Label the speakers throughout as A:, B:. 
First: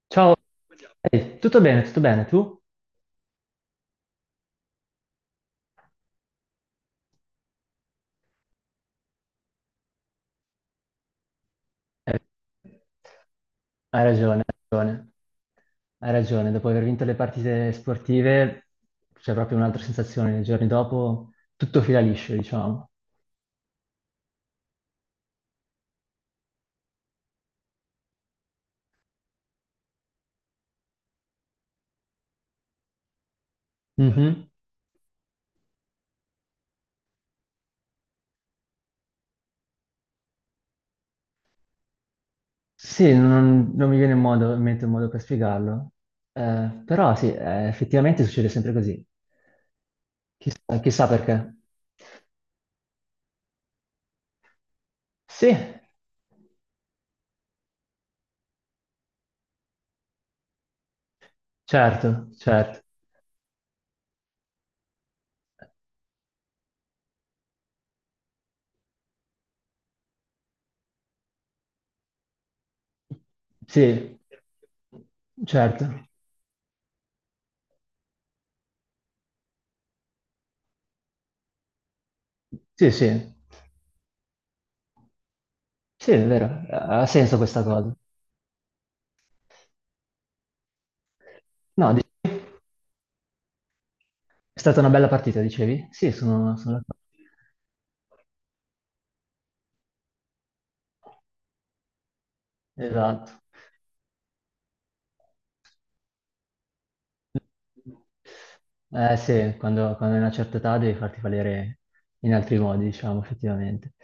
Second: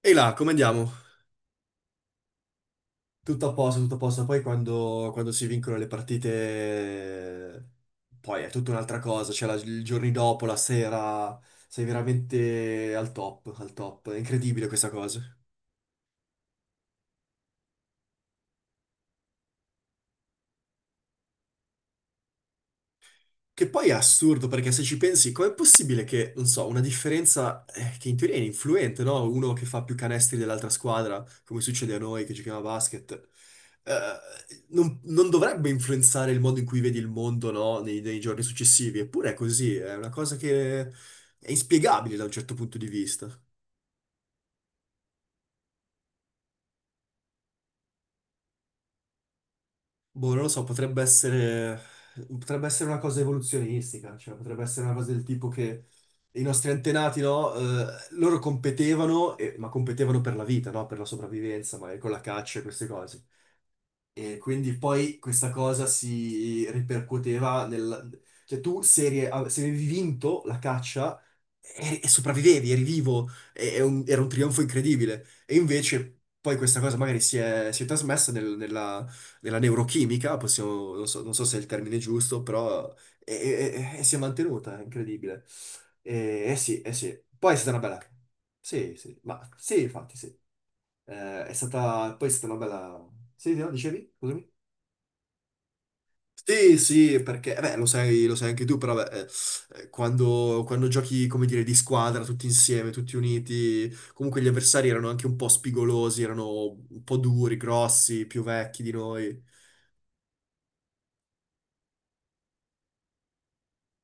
A: E là,
B: Ciao,
A: come andiamo?
B: Ehi, tutto bene, tu?
A: Tutto a posto, tutto a posto. Poi quando si vincono le partite, poi è tutta un'altra cosa. Cioè, i giorni dopo, la sera, sei
B: Eh,
A: veramente al top, al
B: hai
A: top. È
B: ragione, hai
A: incredibile questa
B: ragione,
A: cosa.
B: hai ragione, dopo aver vinto le partite sportive c'è proprio un'altra sensazione, nei giorni dopo tutto fila liscio, diciamo.
A: Che poi è assurdo perché se ci pensi, com'è possibile che, non so, una differenza che in teoria è influente, no? Uno che fa più canestri dell'altra squadra, come succede a noi che giochiamo a basket,
B: Mhm.
A: eh, non dovrebbe influenzare il modo in cui vedi il mondo, no? Nei giorni successivi. Eppure è così, è una cosa che è inspiegabile da un certo punto di
B: Sì,
A: vista.
B: non mi viene in in mente un modo per spiegarlo. Però sì, effettivamente succede sempre così,
A: Boh, non lo so,
B: chissà, chissà perché.
A: potrebbe essere una cosa evoluzionistica, cioè potrebbe essere una cosa del tipo
B: Sì,
A: che i nostri antenati, no, loro competevano, ma competevano per la vita, no, per la sopravvivenza, magari con la
B: certo,
A: caccia e
B: certo,
A: queste cose. E quindi poi questa cosa si ripercuoteva nel... Cioè tu se, eri- av- se avevi vinto la caccia e sopravvivevi, eri vivo,
B: sì,
A: era un trionfo incredibile. E
B: certo,
A: invece poi questa cosa magari si è trasmessa nella, nella neurochimica, non so, non so se è il termine giusto,
B: sì,
A: però
B: sì.
A: e si è mantenuta, è incredibile.
B: Sì, è
A: E, eh
B: vero,
A: sì, eh
B: ha
A: sì.
B: senso
A: Poi è
B: questa
A: stata una
B: cosa.
A: bella... Sì, sì, ma sì, infatti sì. È
B: No,
A: stata... Poi è stata una bella... Sì, no, dicevi? Scusami.
B: è stata una bella partita, dicevi? Sì, sono
A: Sì,
B: d'accordo.
A: sì, perché eh beh, lo sai anche tu, però beh, quando giochi, come dire, di squadra, tutti insieme, tutti
B: Esatto.
A: uniti, comunque gli avversari erano anche un po' spigolosi, erano un po' duri, grossi, più vecchi di
B: Eh
A: noi.
B: sì, quando hai una certa età devi farti valere in altri modi, diciamo, effettivamente.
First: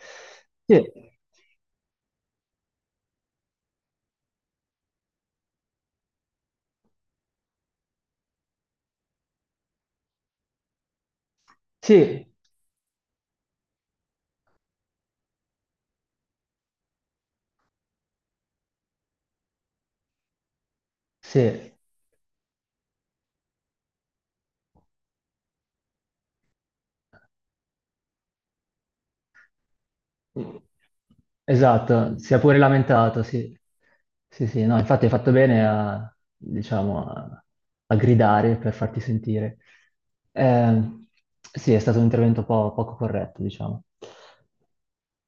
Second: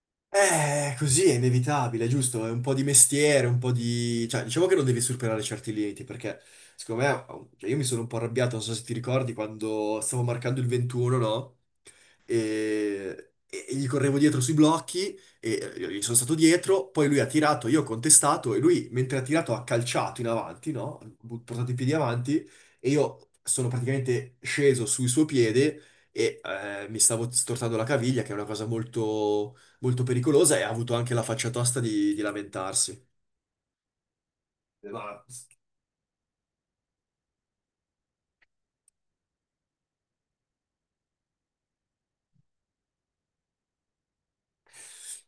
B: Sì,
A: Così è inevitabile, giusto? È un po' di mestiere, un po' di... Cioè, diciamo che non devi superare certi limiti, perché secondo me... oh, cioè, io mi sono un po' arrabbiato, non so se ti ricordi, quando stavo marcando il 21, no?
B: sì,
A: E gli correvo dietro sui blocchi, e io gli sono stato dietro, poi lui ha tirato, io ho contestato, e lui, mentre ha tirato, ha calciato in avanti, no? Portato
B: sì.
A: i piedi avanti, e io sono praticamente sceso sul suo piede e mi stavo stortando la caviglia, che è una cosa molto molto pericolosa e ha avuto anche la faccia tosta
B: Esatto,
A: di
B: si è pure
A: lamentarsi.
B: lamentato, sì. Sì, sì, no, infatti hai
A: Ma
B: fatto
A: s-
B: bene a, diciamo, a gridare per farti sentire. Eh, sì, è stato un intervento poco corretto, diciamo.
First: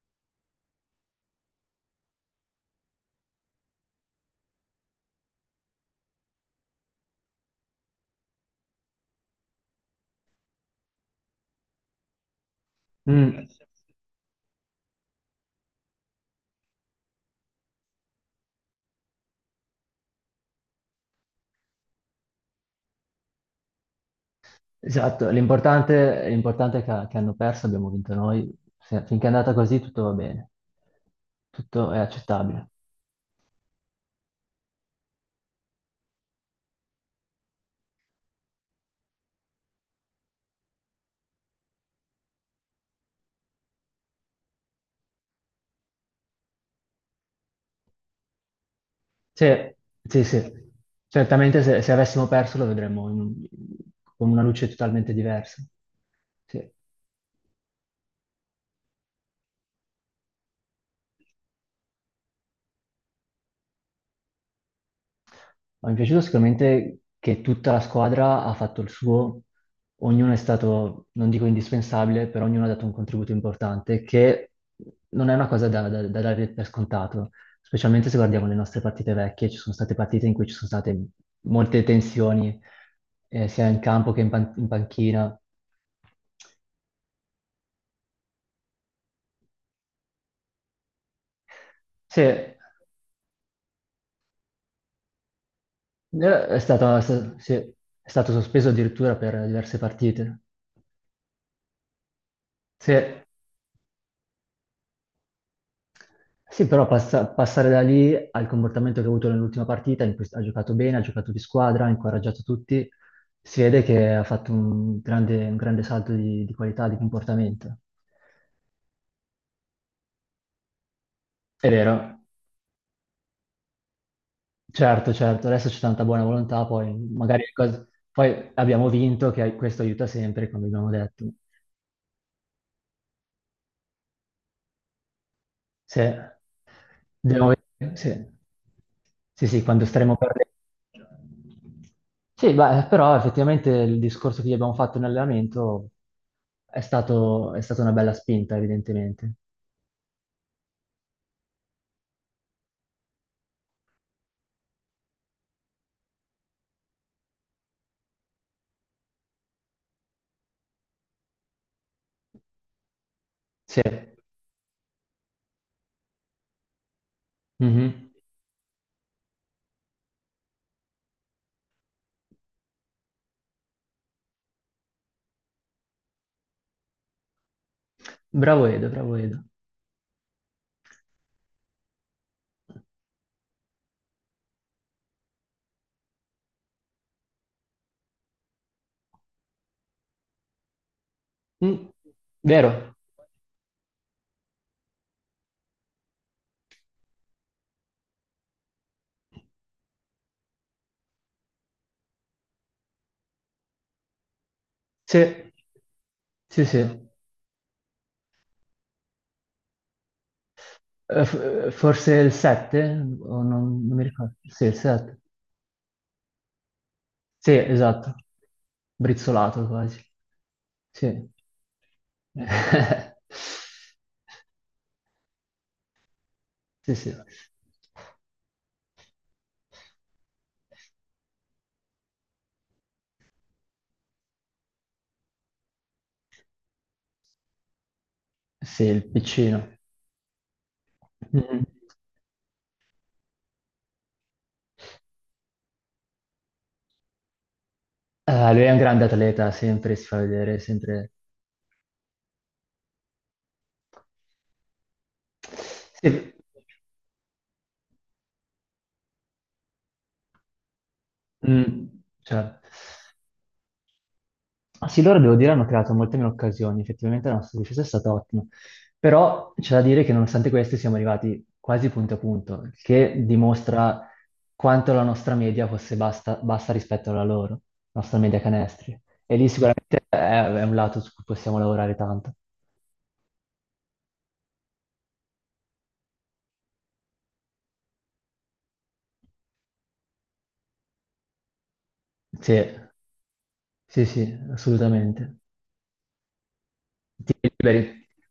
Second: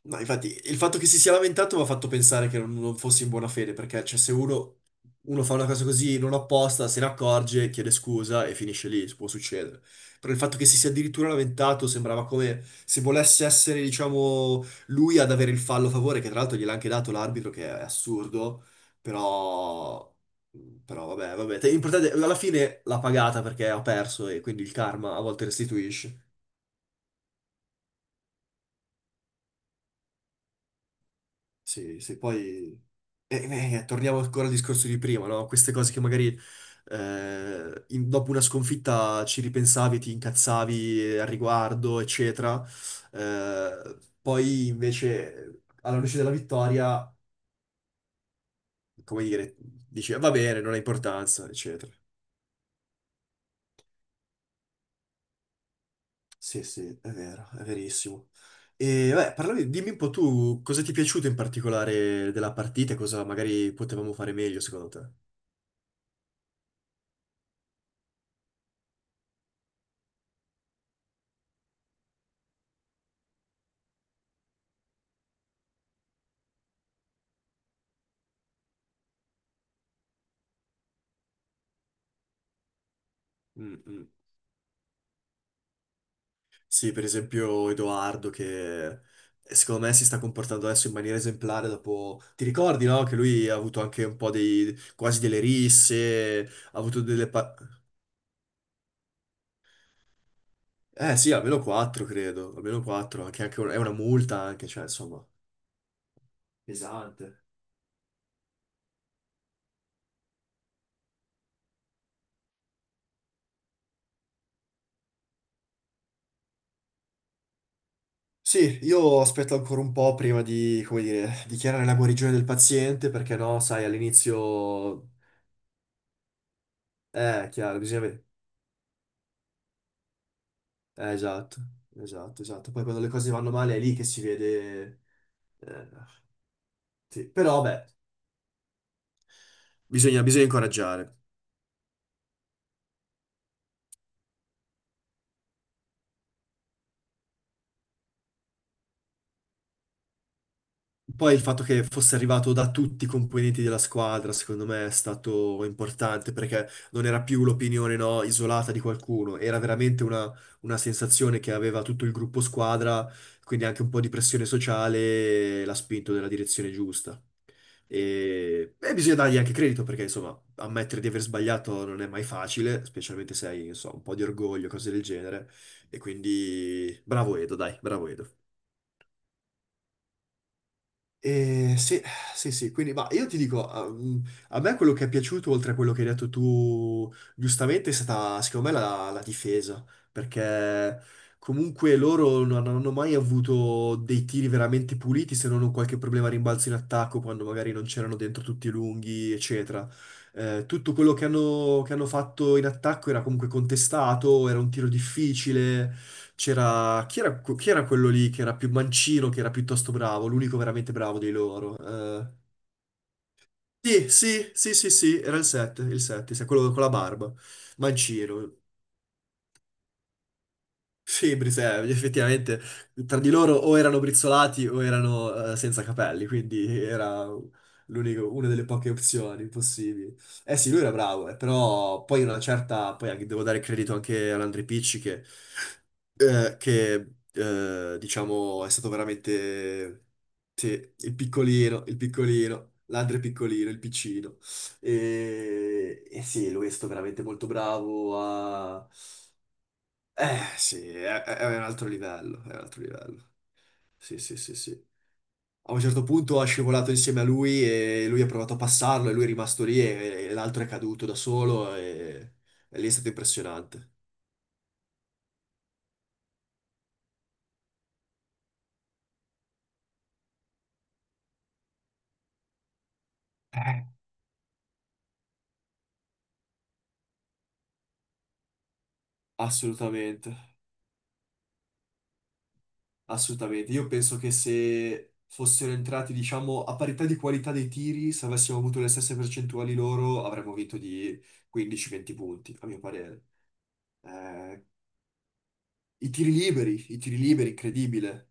A: Ma infatti il fatto che si sia lamentato mi ha fatto pensare che non fosse in buona fede, perché cioè, se uno, uno fa una cosa così non apposta, se ne accorge, chiede scusa e finisce lì, può succedere. Però il fatto che si sia addirittura lamentato sembrava come se volesse
B: Mm,
A: essere, diciamo, lui ad avere il fallo a favore, che tra l'altro gliel'ha anche dato l'arbitro, che è assurdo, però... Però vabbè, l'importante alla fine l'ha pagata perché ha perso e quindi il karma a
B: esatto,
A: volte restituisce.
B: l'importante è che hanno perso, abbiamo vinto noi. Finché è andata così tutto va bene, tutto è
A: Sì, sì,
B: accettabile.
A: poi torniamo ancora al discorso di prima, no? Queste cose che magari dopo una sconfitta ci ripensavi, ti incazzavi al riguardo, eccetera. Poi invece alla luce della vittoria, come dire,
B: Sì,
A: dici, "Ah,
B: sì,
A: va bene,
B: sì.
A: non ha importanza,
B: Certamente se,
A: eccetera.
B: se avessimo perso lo vedremmo in con una luce totalmente diversa.
A: Sì,
B: Sì.
A: sì, è vero, è verissimo. E beh, parlami, dimmi un po' tu cosa ti è piaciuto in particolare della partita e cosa magari potevamo fare meglio secondo te.
B: Ma mi è piaciuto sicuramente che tutta la squadra ha fatto il suo, ognuno è stato, non dico indispensabile, però ognuno ha dato un contributo importante, che non è una cosa da dare per scontato, specialmente se guardiamo le nostre partite vecchie, ci sono state partite in cui ci sono state molte tensioni, sia in
A: Mm, mm.
B: campo che in in panchina.
A: Sì, per esempio Edoardo che secondo me si sta comportando adesso in maniera esemplare
B: Sì,
A: dopo... Ti ricordi, no? Che lui ha avuto anche un po' dei... quasi delle risse,
B: è
A: ha
B: stato, è
A: avuto delle...
B: sta- sì, è stato sospeso addirittura per diverse partite.
A: Eh sì, almeno quattro, credo, almeno
B: Sì,
A: quattro, anche è una multa anche, cioè insomma...
B: sì, però
A: Pesante.
B: passare da lì al comportamento che ha avuto nell'ultima partita, in cui ha giocato bene, ha giocato di squadra, ha incoraggiato tutti, si vede che ha fatto un grande salto di qualità, di comportamento.
A: Sì, io aspetto ancora un po' prima di, come dire,
B: È
A: dichiarare la
B: vero,
A: guarigione del paziente, perché no, sai, all'inizio...
B: certo, certo, adesso c'è tanta buona volontà, poi magari
A: Chiaro, bisogna vedere.
B: poi abbiamo vinto, che questo aiuta sempre, come abbiamo detto.
A: Esatto, esatto, esatto. Poi quando le cose vanno male è lì che si vede Eh,
B: Sì,
A: sì,
B: devo
A: però beh,
B: vedere, sì. Sì, sì, quando staremo
A: bisogna,
B: per
A: bisogna
B: le.
A: incoraggiare.
B: Sì, beh, però effettivamente il discorso che gli abbiamo fatto in allenamento è stata una bella spinta, evidentemente.
A: Poi il fatto che fosse arrivato da tutti i componenti della squadra, secondo me, è stato importante perché non era più l'opinione, no, isolata di qualcuno, era veramente una sensazione che aveva tutto il gruppo squadra, quindi
B: Sì.
A: anche un po' di pressione sociale l'ha spinto nella direzione giusta.
B: Mhm.
A: E bisogna dargli anche credito perché, insomma, ammettere di aver sbagliato non è mai facile, specialmente se hai, non so, un po' di orgoglio, cose del genere. E quindi, bravo Edo, dai, bravo Edo.
B: Bravo Edo, bravo Edo.
A: Sì, sì, sì, quindi ma io ti dico, a me quello che è piaciuto, oltre a quello che hai detto tu, giustamente, è stata secondo me la difesa, perché
B: Mm,
A: comunque loro non hanno
B: vero?
A: mai avuto dei tiri veramente puliti, se non un qualche problema a rimbalzo in attacco, quando magari non c'erano dentro tutti i lunghi, eccetera. Tutto quello che hanno fatto in attacco era comunque contestato, era un tiro
B: Sì,
A: difficile,
B: sì, sì.
A: c'era chi era quello lì che era più mancino, che era piuttosto bravo, l'unico veramente bravo dei
B: F- eh,
A: loro.
B: forse il 7? O non mi
A: Sì,
B: ricordo.
A: sì,
B: Sì, il
A: sì, sì,
B: 7.
A: sì, era il 7, il 7, quello con la barba.
B: Sì, esatto.
A: Mancino.
B: Brizzolato quasi. Sì.
A: Sì, Brise, effettivamente tra di loro o erano brizzolati o erano senza capelli, quindi
B: Sì, sì,
A: era una delle poche opzioni possibili. Eh sì, lui era bravo, però poi una certa, poi anche, devo dare credito anche all'Andre Picci che, eh, che, diciamo è
B: sì,
A: stato
B: il piccino.
A: veramente sì,
B: Mm.
A: il piccolino, l'Andre piccolino, il piccino. E sì, lui è stato veramente molto bravo
B: Ah, lui è un
A: a
B: grande atleta, sempre si fa
A: eh
B: vedere,
A: sì,
B: sempre.
A: è un altro livello, è un altro livello. Sì, sì, sì, sì. A un certo
B: Sì,
A: punto ha scivolato insieme a lui e lui ha provato a passarlo e lui è rimasto lì e l'altro è caduto da solo
B: mm, cioè,
A: e lì è stato impressionante.
B: ah, sì, loro devo dire hanno creato molte meno occasioni, effettivamente la nostra difesa è stata ottima, però c'è da dire che nonostante questo siamo arrivati quasi punto a punto, il che
A: Eh.
B: dimostra quanto la nostra media fosse bassa rispetto alla loro, la nostra media canestri. E lì sicuramente è
A: Assolutamente,
B: è un lato su cui possiamo lavorare tanto.
A: assolutamente. Io penso che se fossero entrati, diciamo, a parità di qualità dei tiri, se avessimo avuto le stesse percentuali loro, avremmo vinto di 15-20
B: Sì,
A: punti, a mio parere.
B: sì, sì,
A: Eh,
B: assolutamente.
A: i tiri
B: Tiri
A: liberi,
B: liberi,
A: incredibile.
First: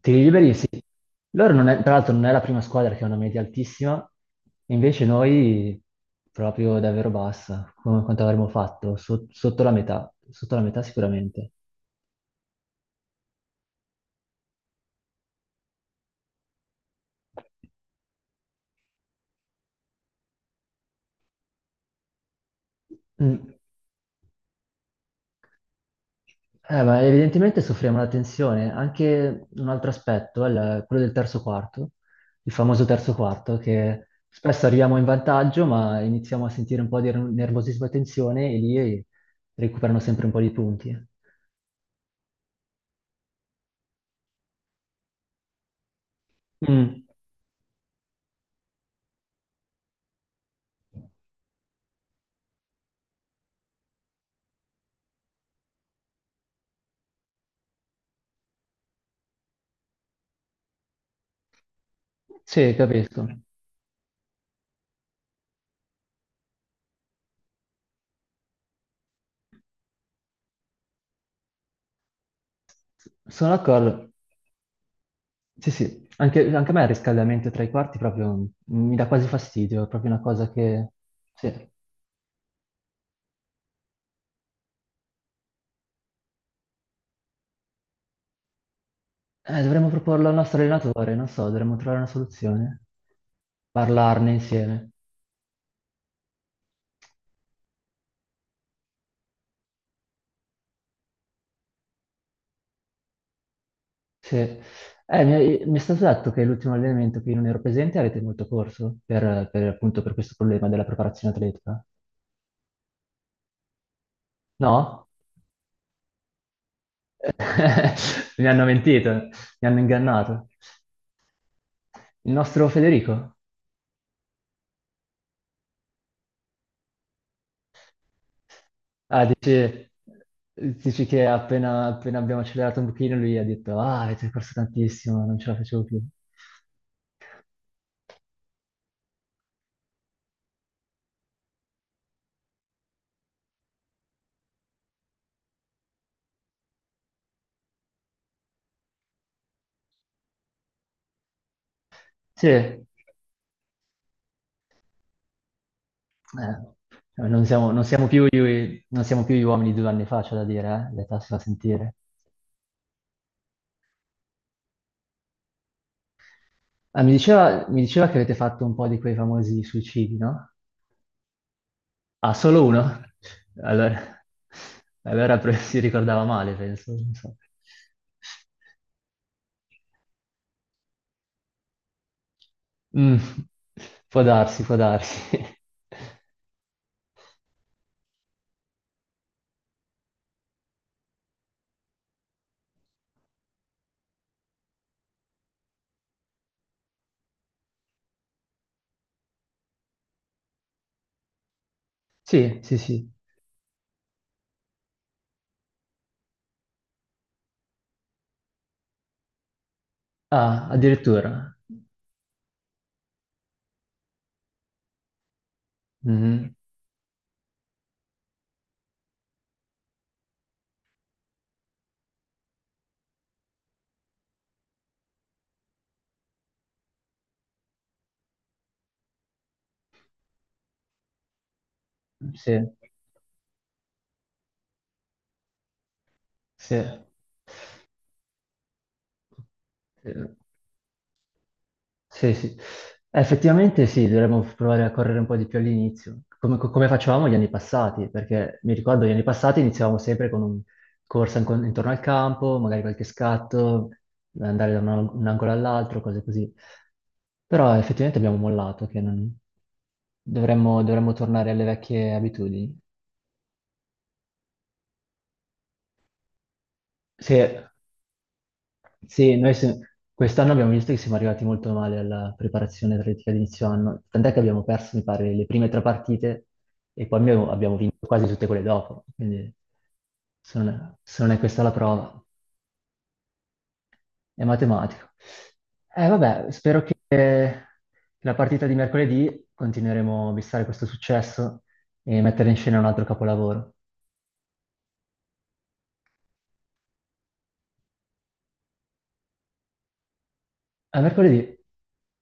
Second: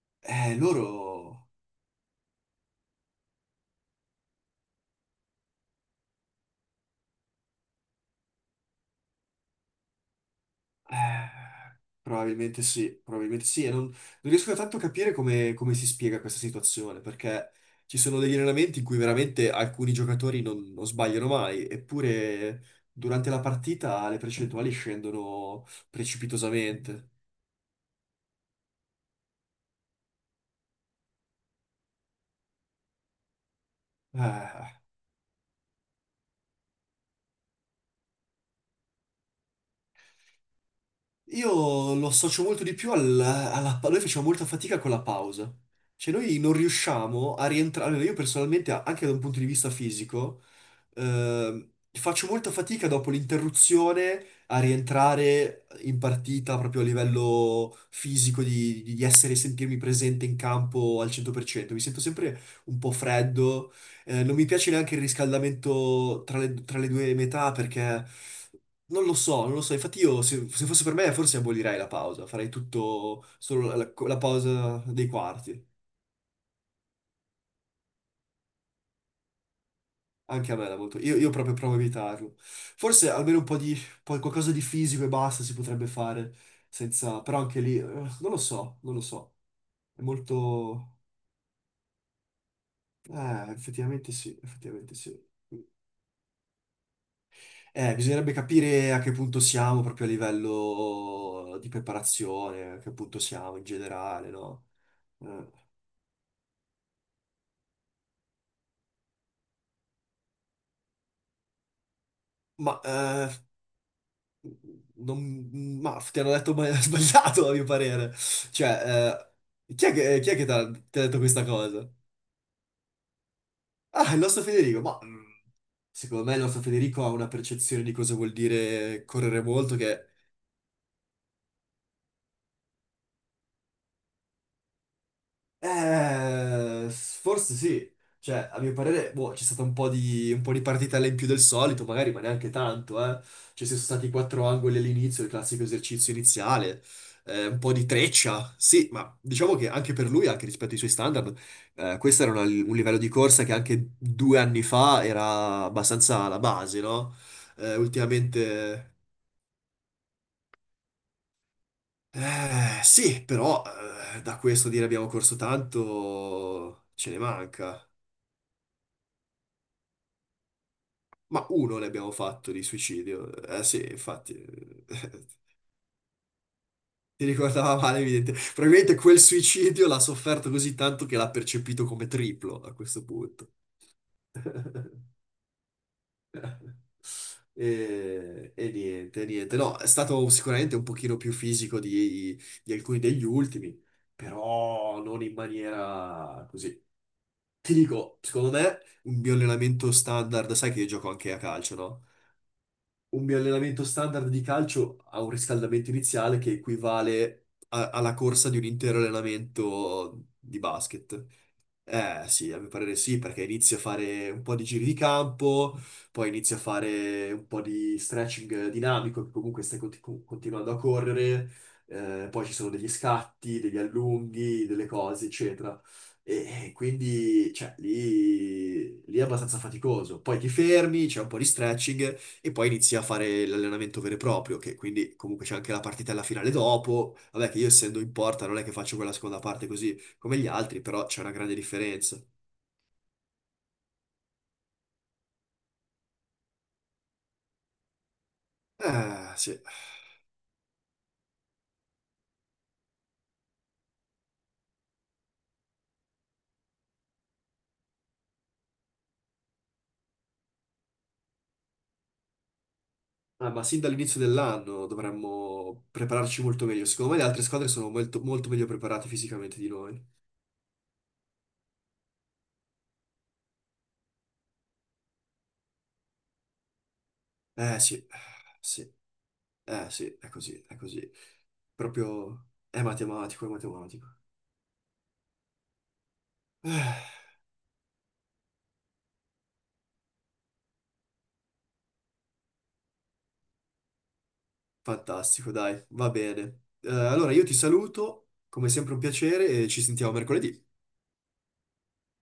B: tiri liberi, sì.
A: Loro...
B: Loro non è- tra l'altro non è la prima squadra che ha una media altissima, invece noi proprio davvero bassa, come quanto avremmo fatto, sotto la metà sicuramente.
A: eh, probabilmente sì, probabilmente sì. E non riesco tanto a capire come si spiega questa situazione, perché ci sono degli allenamenti in cui veramente alcuni giocatori non sbagliano mai, eppure durante la
B: Mm.
A: partita le percentuali scendono
B: Ma
A: precipitosamente.
B: evidentemente soffriamo la tensione. Anche un altro aspetto è quello del terzo quarto, il famoso terzo quarto, che spesso
A: Eh,
B: arriviamo in vantaggio, ma iniziamo a sentire un po' di nervosismo e tensione e lì recuperano sempre un po' di punti.
A: io lo associo molto di più alla... Noi facciamo molta fatica con la pausa. Cioè noi non
B: Mm,
A: riusciamo a rientrare, almeno io personalmente, anche da un punto di vista fisico faccio molta fatica dopo l'interruzione a rientrare in partita proprio a livello fisico, di essere, sentirmi presente in campo al 100%. Mi sento sempre
B: sì,
A: un po'
B: capisco.
A: freddo, non mi piace neanche il riscaldamento tra le due metà perché... Non lo so, non lo so. Infatti io, se fosse per me, forse abolirei la pausa. Farei tutto,
B: Sono
A: solo
B: d'accordo.
A: la pausa dei quarti.
B: Sì, sì. Anche a me il riscaldamento tra i quarti proprio mi dà quasi fastidio, è proprio una cosa
A: Anche a me da
B: che.
A: molto. Io
B: Sì.
A: proprio provo a evitarlo. Forse almeno un po' di poi qualcosa di fisico e basta si potrebbe fare senza. Però anche lì non lo so, non lo so.
B: Dovremmo
A: È
B: proporlo al nostro
A: molto.
B: allenatore, non so, dovremmo trovare una soluzione.
A: Effettivamente
B: Parlarne
A: sì,
B: insieme.
A: effettivamente sì. Bisognerebbe capire a che punto siamo proprio a livello di preparazione, a che punto siamo in generale,
B: Sì.
A: no?
B: Eh,
A: Eh,
B: mi, mi è stato detto che l'ultimo allenamento che io non ero presente avete molto corso appunto per questo problema della preparazione atletica.
A: ma, eh,
B: No?
A: ma ti hanno detto sbagliato, a mio parere.
B: Mi hanno mentito,
A: Cioè,
B: mi hanno
A: chi è che
B: ingannato.
A: ti ha detto questa cosa?
B: Il nostro Federico?
A: Ah, il nostro Federico, ma secondo me il nostro Federico ha una percezione di cosa vuol dire
B: Ah,
A: correre molto
B: dici,
A: che...
B: dici che appena, appena abbiamo accelerato un pochino lui ha detto, ah, avete corso tantissimo, non ce la facevo più.
A: Forse sì. Cioè, a mio parere, boh, c'è stata un po' di partitella in più del solito, magari, ma neanche tanto, eh. Cioè, ci sono stati quattro angoli all'inizio, il classico esercizio iniziale, un po' di treccia, sì, ma diciamo che anche per lui, anche rispetto ai suoi standard, questo era un
B: Sì.
A: livello di corsa che anche due anni fa era abbastanza la
B: Eh,
A: base, no?
B: cioè, non siamo, non siamo più, gli-
A: Ultimamente.
B: non siamo più gli uomini di 2 anni fa, c'è da dire, eh? L'età si fa sentire.
A: Sì, però da questo dire abbiamo corso tanto
B: Ah,
A: ce
B: mi
A: ne
B: diceva, mi
A: manca.
B: diceva che avete fatto un po' di quei famosi suicidi, no?
A: Ma uno ne abbiamo
B: Ah,
A: fatto di
B: solo uno?
A: suicidio. Eh sì,
B: Allora,
A: infatti,
B: allora, si ricordava male, penso. Non
A: ti
B: so.
A: ricordava male, evidente. Probabilmente quel suicidio l'ha sofferto così tanto che l'ha percepito come triplo a questo
B: Mm,
A: punto.
B: può darsi, può darsi.
A: E niente, niente. No, è stato sicuramente un pochino più fisico di alcuni degli ultimi, però non in maniera così. Ti dico, secondo me, un mio allenamento standard, sai che io gioco anche a calcio, no?
B: Sì, sì, sì.
A: Un mio allenamento standard di calcio ha un riscaldamento iniziale che equivale alla corsa di un intero allenamento di
B: Ah,
A: basket.
B: addirittura.
A: Eh sì, a mio parere sì, perché inizi a fare un po' di giri di campo, poi
B: Mhm,
A: inizi a fare un po' di stretching dinamico, che comunque continuando a correre, poi ci sono degli scatti, degli allunghi, delle cose, eccetera. E quindi, cioè, lì, lì è abbastanza faticoso. Poi ti fermi, c'è un po' di stretching
B: sì,
A: e poi inizi a fare l'allenamento vero e proprio, che quindi comunque c'è anche la partitella finale
B: sì.
A: dopo. Vabbè, che io essendo in porta non è che faccio quella seconda parte così
B: Eh,
A: come gli altri, però c'è una grande differenza.
B: sì, sì. Effettivamente sì, dovremmo provare a correre un po' di più all'inizio, come facevamo gli anni passati, perché mi ricordo gli anni passati
A: Sì.
B: iniziavamo sempre con un corsa intorno al campo, magari qualche scatto, andare da un angolo all'altro, cose così. Però effettivamente abbiamo mollato, che non- dovremmo tornare alle vecchie abitudini.
A: Ah, ma sin dall'inizio dell'anno dovremmo prepararci molto meglio. Secondo me le
B: Sì,
A: altre squadre sono molto, molto meglio preparate
B: sì, noi
A: fisicamente di noi.
B: quest'anno abbiamo visto che siamo arrivati molto male alla preparazione atletica di inizio anno, tant'è che abbiamo perso, mi pare, le prime tre partite e poi abbiamo
A: Eh
B: vinto
A: sì,
B: quasi tutte quelle
A: sì,
B: dopo, quindi
A: eh sì, è così,
B: se non
A: è
B: è,
A: così.
B: se non è questa la prova,
A: Proprio è matematico, è matematico.
B: è matematico. Vabbè, spero che
A: Eh,
B: la partita di mercoledì continueremo a bissare questo successo e mettere in scena un altro capolavoro.
A: fantastico, dai, va bene. Allora io ti saluto, come sempre un piacere e ci sentiamo mercoledì.
B: A mercoledì!